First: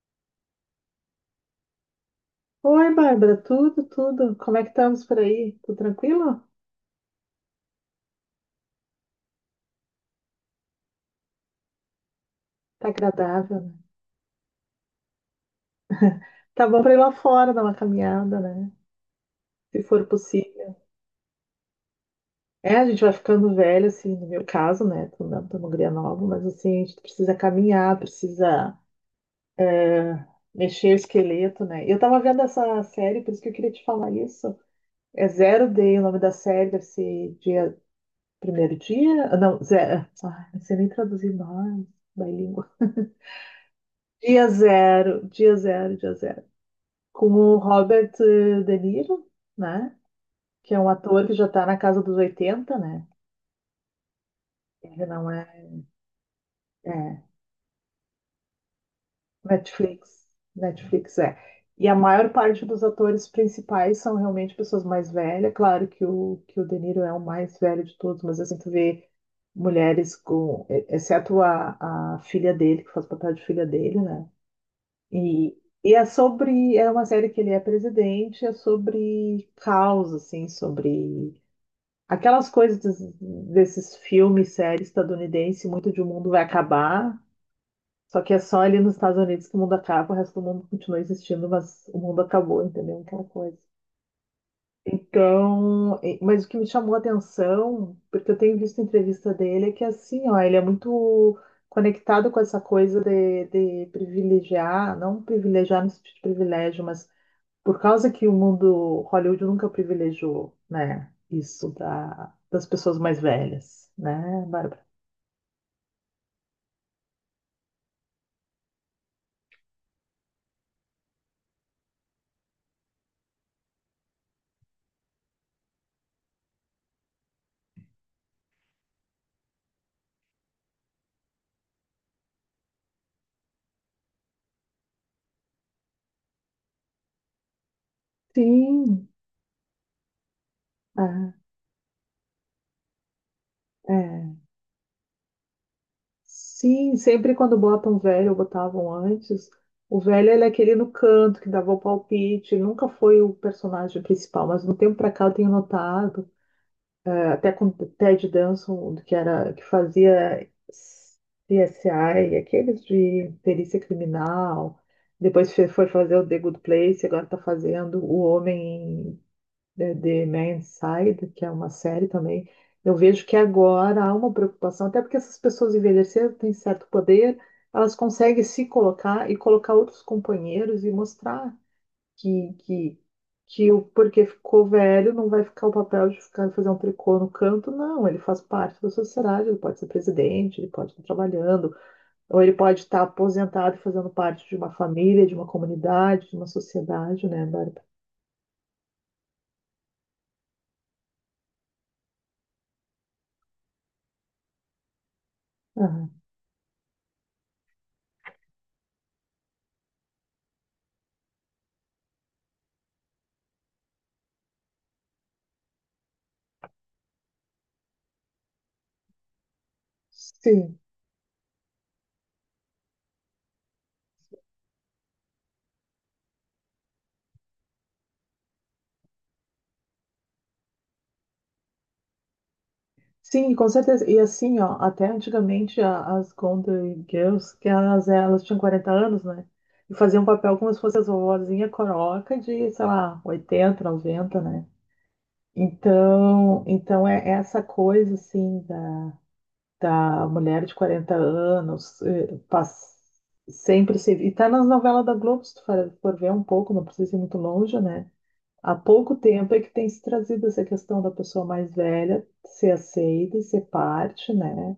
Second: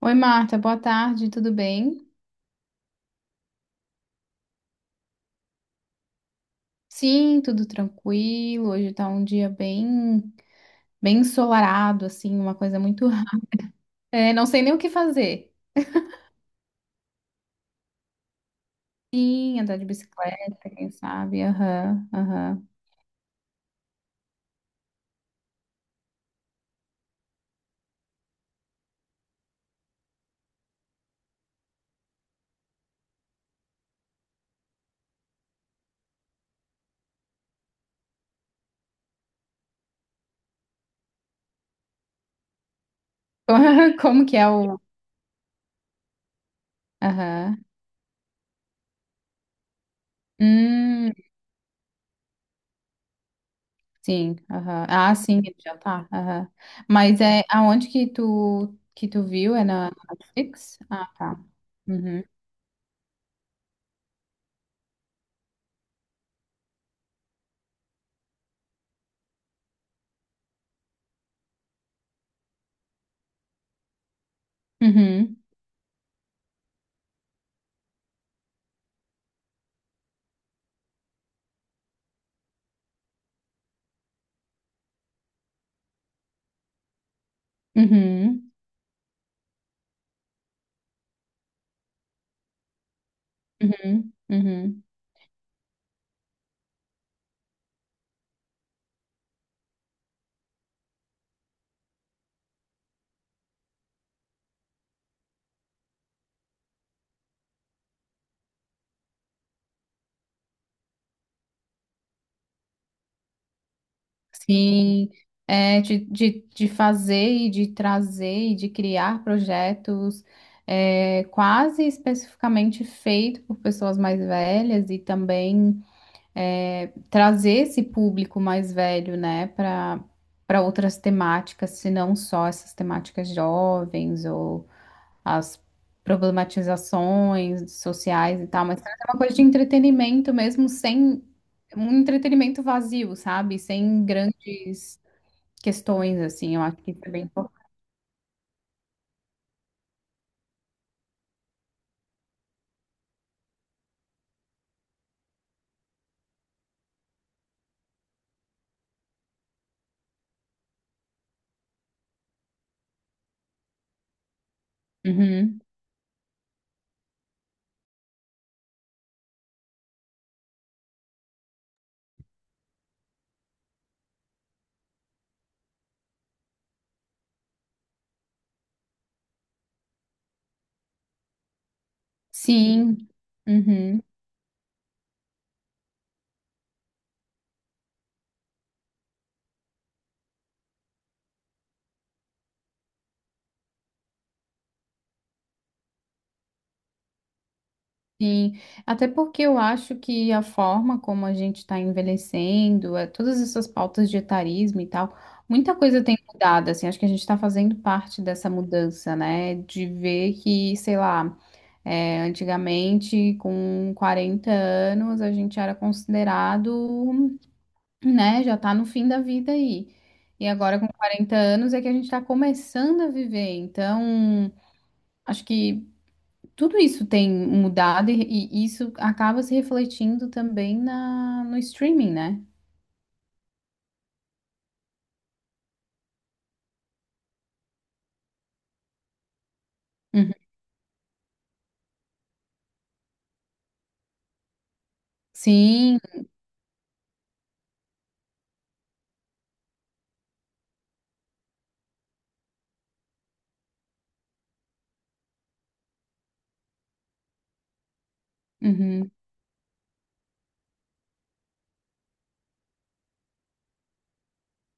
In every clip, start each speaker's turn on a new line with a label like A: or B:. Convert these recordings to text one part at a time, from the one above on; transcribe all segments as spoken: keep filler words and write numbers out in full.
A: Oi, Marta, boa tarde, tudo bem?
B: Oi, Bárbara, tudo, tudo. Como é que estamos por aí? Tudo tranquilo?
A: Sim, tudo tranquilo. Hoje tá um dia bem, bem ensolarado, assim, uma coisa
B: Tá
A: muito.
B: agradável, né?
A: É, não sei nem o que fazer.
B: Tá bom pra ir lá fora dar uma caminhada, né?
A: Sim, andar
B: Se
A: de
B: for
A: bicicleta,
B: possível.
A: quem sabe? Aham, aham.
B: É, a gente vai ficando velho, assim, no meu caso, né? Tô não tô uma guria nova, mas assim, a gente precisa caminhar, precisa ah, mexer o esqueleto, né? Eu tava vendo essa série, por isso que eu queria te falar isso. É Zero Day, o nome da série deve ser dia, primeiro dia? Ah, não, zero. Ai, não sei nem traduzir mais, da língua.
A: Como que
B: Dia
A: é o.
B: zero, dia zero, dia zero. Com o
A: Aham.
B: Robert eh, De Niro, né? Que é um
A: Hum,
B: ator que já está na casa dos oitenta, né?
A: sim, aham.
B: Ele
A: Ah,
B: não
A: sim, ele
B: é,
A: já tá. Aham.
B: é
A: Mas é aonde que tu que tu viu? É na
B: Netflix.
A: Netflix? Ah,
B: Netflix é.
A: tá.
B: E a
A: Uhum.
B: maior parte dos atores principais são realmente pessoas mais velhas. Claro que o, que o De Niro é o mais velho de todos, mas assim, tu vê mulheres com... e- exceto a, a filha dele, que faz papel de filha dele, né?
A: Uhum.
B: E, e é sobre... É uma série que ele é presidente, é sobre causa, assim, sobre aquelas coisas des- desses filmes, séries estadunidense, muito de o mundo vai acabar, só que é
A: Uhum.
B: só ali nos Estados Unidos que o mundo acaba, o resto do mundo continua existindo, mas o mundo acabou, entendeu? Aquela coisa.
A: Uhum. Uhum.
B: Então, e- mas o que me chamou a atenção, porque eu tenho visto entrevista dele, é que assim, ó, ele é muito conectado com essa coisa de, de privilegiar, não privilegiar no sentido de privilégio, mas por causa que o mundo Hollywood nunca privilegiou, né, isso da, das pessoas mais velhas, né, Bárbara?
A: Sim, é, de, de, de fazer e de trazer e de criar projetos é, quase especificamente feito por pessoas mais velhas e também é, trazer esse público mais velho, né, para para outras temáticas, se não só essas temáticas jovens ou as problematizações sociais e tal, mas traz
B: Sim,
A: uma coisa de entretenimento mesmo, sem
B: ah,
A: um entretenimento vazio, sabe? Sem
B: é.
A: grandes questões, assim, eu acho que
B: Sim,
A: isso é bem
B: sempre
A: importante.
B: quando botam um velho, ou botavam antes, o velho ele é aquele no canto que dava o palpite, ele nunca foi o personagem principal, mas no tempo pra cá eu tenho notado até com o Ted Danson, que era que fazia C S I, aqueles de perícia criminal. Depois
A: Uhum.
B: fe- foi fazer o The Good Place, agora está fazendo O Homem eh, The Man's Side, que é uma série também. Eu vejo que agora há uma preocupação, até porque essas pessoas envelheceram, têm certo poder, elas conseguem se colocar e colocar outros companheiros e mostrar que, que,
A: Sim,
B: que o
A: uhum.
B: porque ficou velho não vai ficar o papel de ficar fazer um tricô no canto, não. Ele faz parte da sociedade, ele pode ser presidente, ele pode estar trabalhando, ou ele pode estar aposentado e fazendo parte de uma família, de uma comunidade, de uma sociedade, né, Bárbara?
A: Sim, até porque eu acho que a forma como a gente está envelhecendo, é, todas essas pautas de etarismo e tal, muita coisa
B: Aham.
A: tem mudado, assim, acho que a gente está fazendo parte dessa mudança, né? De ver que, sei lá, É, antigamente, com quarenta anos, a gente era considerado, né, já tá no fim da vida aí. E agora,
B: Sim.
A: com quarenta anos, é que a gente está começando a viver. Então, acho que tudo isso tem mudado e, e isso acaba se refletindo também na, no streaming, né?
B: Sim, com certeza. E assim, ó, até antigamente a- as Golden Girls, que elas, elas tinham quarenta anos, né? E faziam um
A: Uhum.
B: papel como se fosse as vovozinha coroca de, sei lá, oitenta noventa, né?
A: Sim,
B: Então, então é essa coisa assim da, da mulher de quarenta anos, eh, pass- sempre se e tá nas novelas da Globo, se tu for, for ver um pouco, não precisa ir muito longe, né? Há
A: uhum.
B: pouco tempo é que tem se trazido essa questão da pessoa mais velha ser aceita e ser parte, né?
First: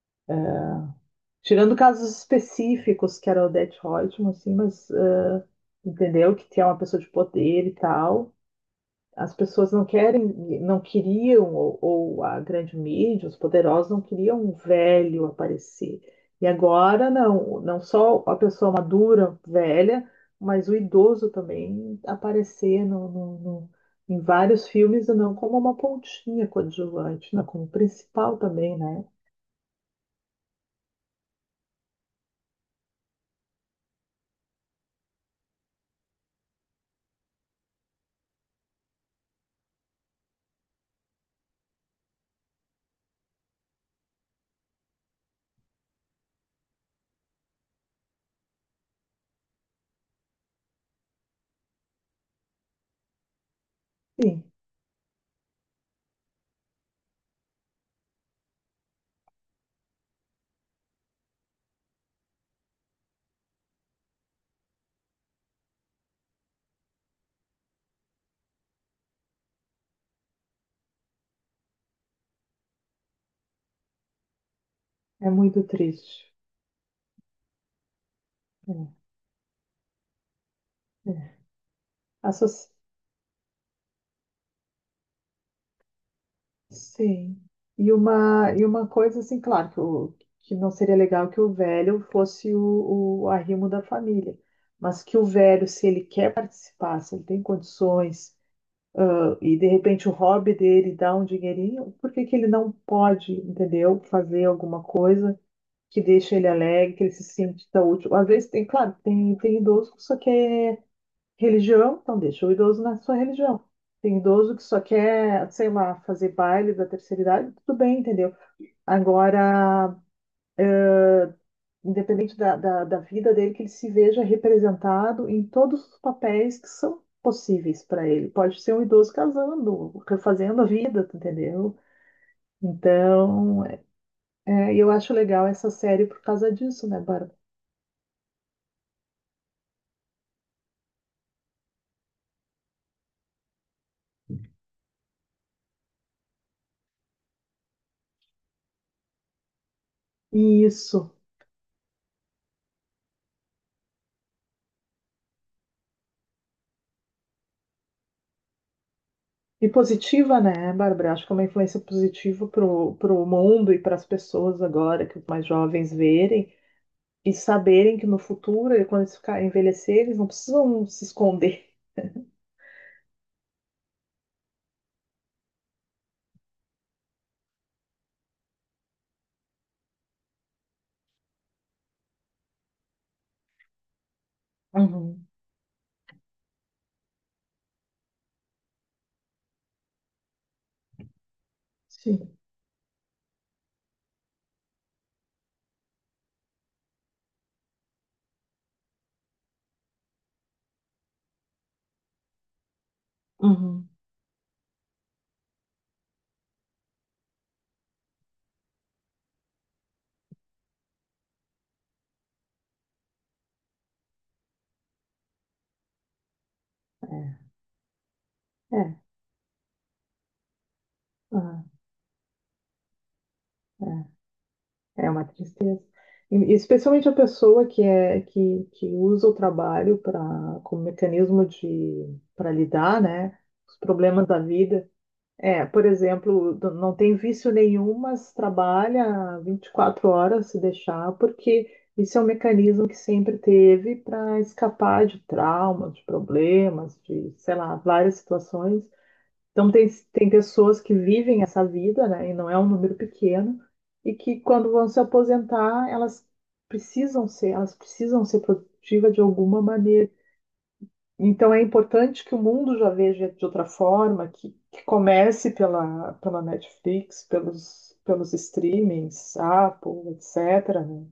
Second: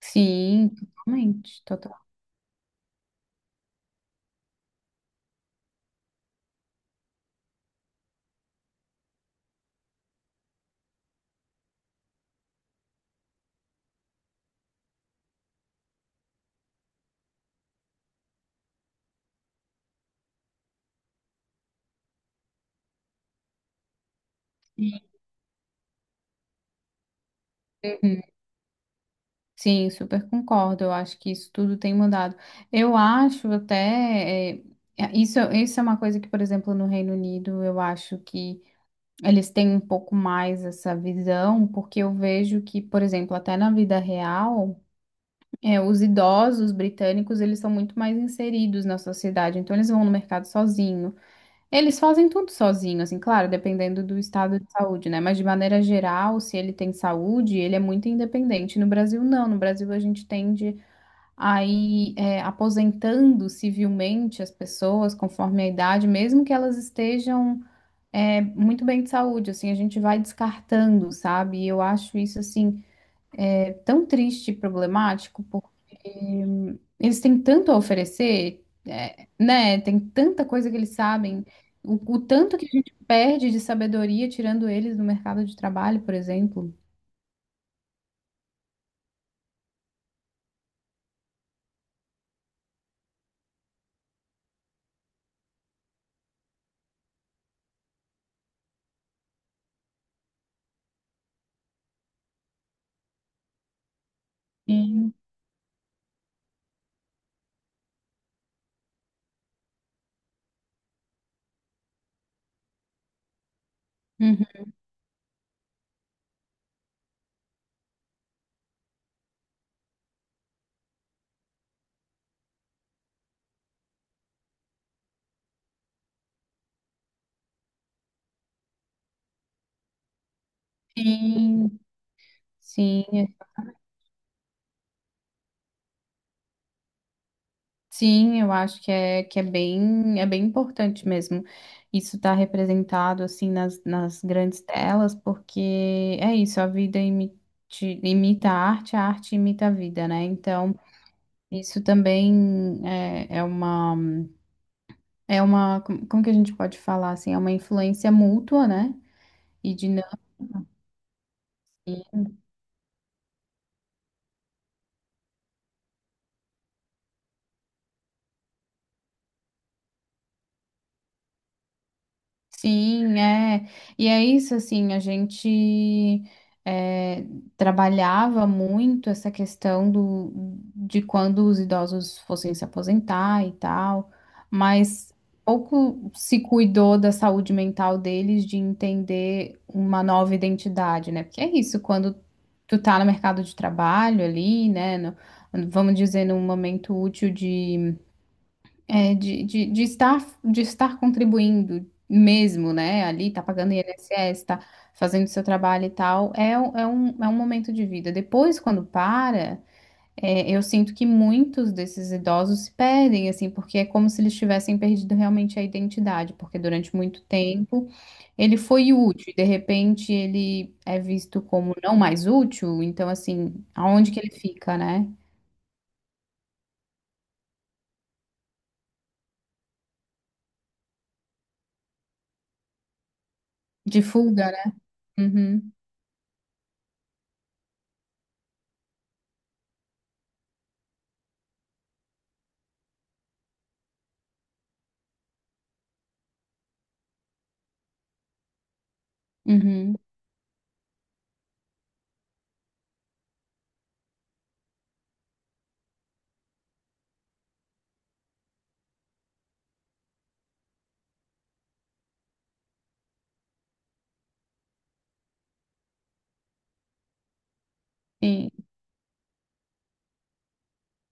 A: Sim, totalmente,
B: Tirando casos específicos, que era o Odete Roitman, assim, mas eh, entendeu que é uma pessoa de poder e tal. As pessoas não querem, não queriam, ou, ou a grande mídia, os poderosos não queriam um velho aparecer. E agora não, não só a pessoa madura, velha, mas o idoso também aparecer no, no- no- em vários filmes,
A: totalmente.
B: não como uma pontinha coadjuvante, não como principal também, né?
A: Sim, super concordo. Eu acho que isso tudo tem mudado. Eu acho até. é, é, isso, isso é uma coisa que, por exemplo, no Reino Unido, eu acho que eles têm um pouco mais essa visão, porque eu vejo que, por exemplo, até na vida real, é, os idosos britânicos, eles são muito mais inseridos na sociedade. Então, eles vão no mercado sozinho. Eles fazem tudo sozinho, assim, claro, dependendo do
B: Sim,
A: estado de saúde, né? Mas de maneira geral, se ele tem saúde, ele é muito independente. No Brasil, não. No Brasil, a gente tende. Aí, é, aposentando civilmente as pessoas conforme a idade, mesmo que elas estejam, é, muito bem de saúde, assim, a gente vai descartando, sabe? E eu acho isso, assim, é tão triste e
B: é
A: problemático,
B: muito
A: porque
B: triste.
A: hum, eles têm tanto a oferecer,
B: É,
A: é, né? Tem tanta coisa que eles
B: é.
A: sabem. O, o
B: A
A: tanto que
B: soci-
A: a gente perde de sabedoria tirando eles do mercado de trabalho, por exemplo.
B: Sim. E uma, e uma coisa assim, claro, que, o, que não seria legal que o velho fosse o, o arrimo da família, mas que o velho, se ele quer participar, se ele tem condições, e de repente o hobby dele dá um dinheirinho, por que que ele não pode, entendeu? Fazer alguma
A: Sim.
B: coisa que deixe ele alegre, que ele se sinta útil. Às vezes tem, claro, tem, tem idoso que só quer religião, então deixa o idoso na sua religião. Tem
A: Uhum.
B: idoso que só quer, sei lá, fazer baile da terceira idade, tudo bem, entendeu? Agora, independente da, da, da vida dele, que ele se veja representado em todos os papéis que são possíveis para ele. Pode ser um idoso casando, refazendo a vida, tu entendeu?
A: Sim, sim.
B: Então, é, eu acho legal essa série por causa disso, né, Bárbara?
A: Sim, eu acho que é, que é bem, é bem importante mesmo. Isso estar representado assim nas, nas grandes telas, porque é isso, a vida imite- imita a arte, a arte imita a vida, né? Então,
B: Isso.
A: isso também é, é uma, é uma, como como que a gente pode falar assim, é uma influência mútua, né?
B: E
A: E dinâmica.
B: positiva, né, Bárbara? Acho que é uma influência positiva para o mundo e para as pessoas agora, que os mais jovens verem e saberem que no futuro, quando eles ficarem envelhecer, eles não precisam se esconder.
A: Sim, é. E é isso, assim, a gente é, trabalhava muito essa questão do, de quando os idosos fossem se aposentar e tal, mas
B: Uhum,
A: pouco se cuidou da saúde mental deles, de entender uma nova identidade, né? Porque é isso, quando
B: sim.
A: tu tá no mercado de trabalho ali, né, no- vamos dizer, num momento útil de é, de, de, de estar, de estar contribuindo mesmo, né? Ali, tá pagando
B: Uhum.
A: I N S S, tá fazendo seu trabalho e tal, é, um- é um, é um momento de vida. Depois, quando para, é, eu sinto que muitos desses idosos se perdem, assim, porque é como se eles tivessem perdido realmente a identidade, porque durante muito
B: É,
A: tempo ele foi
B: é,
A: útil, e de repente ele é visto
B: ah,
A: como não mais útil, então, assim, aonde que ele fica,
B: é,
A: né?
B: é uma tristeza. E, especialmente a pessoa que, é, que, que usa o trabalho pra, como mecanismo de para lidar, né, com os
A: De
B: problemas da
A: fuga, né?
B: vida. É,
A: Uhum,
B: por exemplo, do- não tem vício nenhum, mas trabalha vinte e quatro horas se deixar, porque isso é um mecanismo que sempre teve para escapar de traumas, de problemas, de, sei lá, várias situações. Então, tem,
A: uhum,
B: tem pessoas que vivem essa vida, né, e não é um número pequeno, e que quando vão se aposentar, elas precisam ser, elas precisam ser produtivas de alguma maneira. Então é importante que o mundo já veja de outra forma, que, que comece pela, pela Netflix, pelos, pelos
A: sim,
B: streamings, Apple, etcétera né?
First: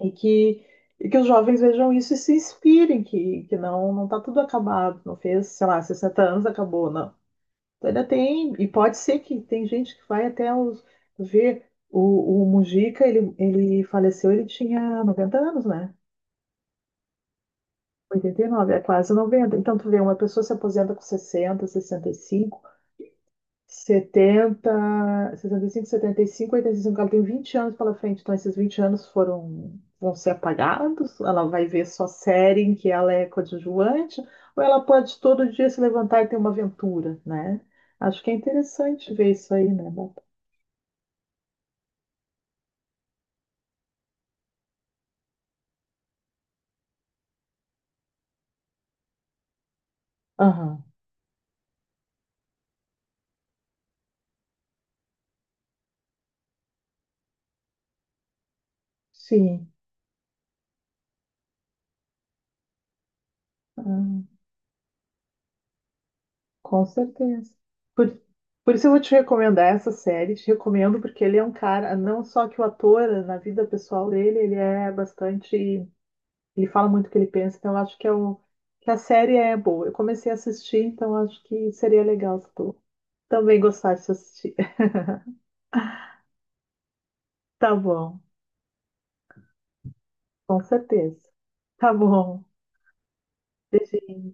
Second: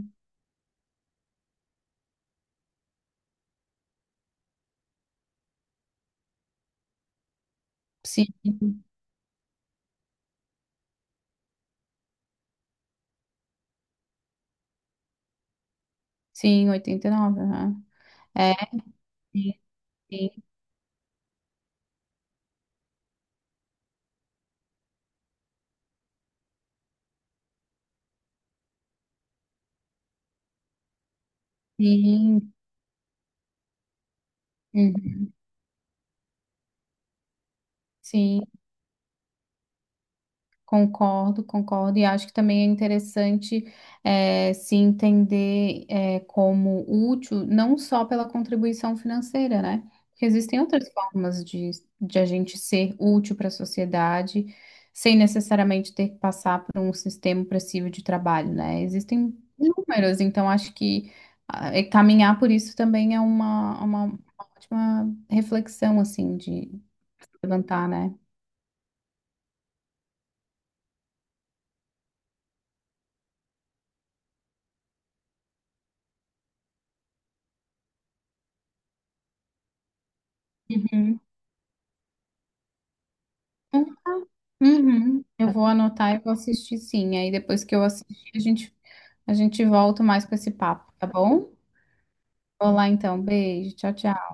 B: E que, e que os jovens vejam isso e se inspirem, que, que não não está tudo acabado, não fez, sei lá, sessenta anos, acabou, não. Ainda
A: Sim,
B: tem, e pode ser que tem gente que vai até os, ver o, o Mujica, ele, ele faleceu, ele tinha noventa anos, né?
A: sim, oitenta e nove. Aham.
B: oitenta e
A: É,
B: nove é quase
A: sim,
B: noventa. Então, tu vê, uma
A: sim,
B: pessoa se aposenta com sessenta, sessenta sessenta e cinco, setenta, sessenta e cinco, setenta, sessenta, sessenta e cinco, setenta, sessenta e cinco, setenta e cinco, oitenta e cinco, ela tem vinte anos pela frente. Então, esses vinte anos foram, vão ser apagados, ela vai ver só
A: sim.
B: série em que ela é coadjuvante, ou ela pode
A: Uhum,
B: todo dia se levantar e ter uma aventura, né? Acho que é
A: sim.
B: interessante ver isso aí, né? Bárbara?
A: Concordo, concordo, e acho que também é interessante eh, se entender eh, como útil, não só pela contribuição financeira, né? Porque existem
B: Aham,
A: outras formas de, de a gente ser útil para a sociedade, sem necessariamente ter que passar por um sistema opressivo de trabalho, né? Existem
B: sim.
A: inúmeras, então acho que ah, eh, caminhar por isso também é uma, uma, uma
B: Ah,
A: ótima reflexão, assim, de
B: com certeza.
A: levantar, né?
B: Por, por isso eu vou te recomendar essa série. Te recomendo porque ele é um cara, não só que o ator, na vida pessoal dele, ele é bastante. Ele fala muito o que ele pensa, então eu acho que, é um, que a série é boa. Eu comecei a assistir, então
A: Uhum.
B: eu acho que seria legal se tu também
A: Então,
B: gostasse de assistir.
A: Uhum. Eu vou anotar e vou assistir sim. Aí depois
B: Tá
A: que eu
B: bom,
A: assistir, a gente, a gente volta mais com esse
B: com
A: papo, tá
B: certeza.
A: bom?
B: Tá bom.
A: Vou lá então. Beijo. Tchau,
B: Beijinho.
A: tchau.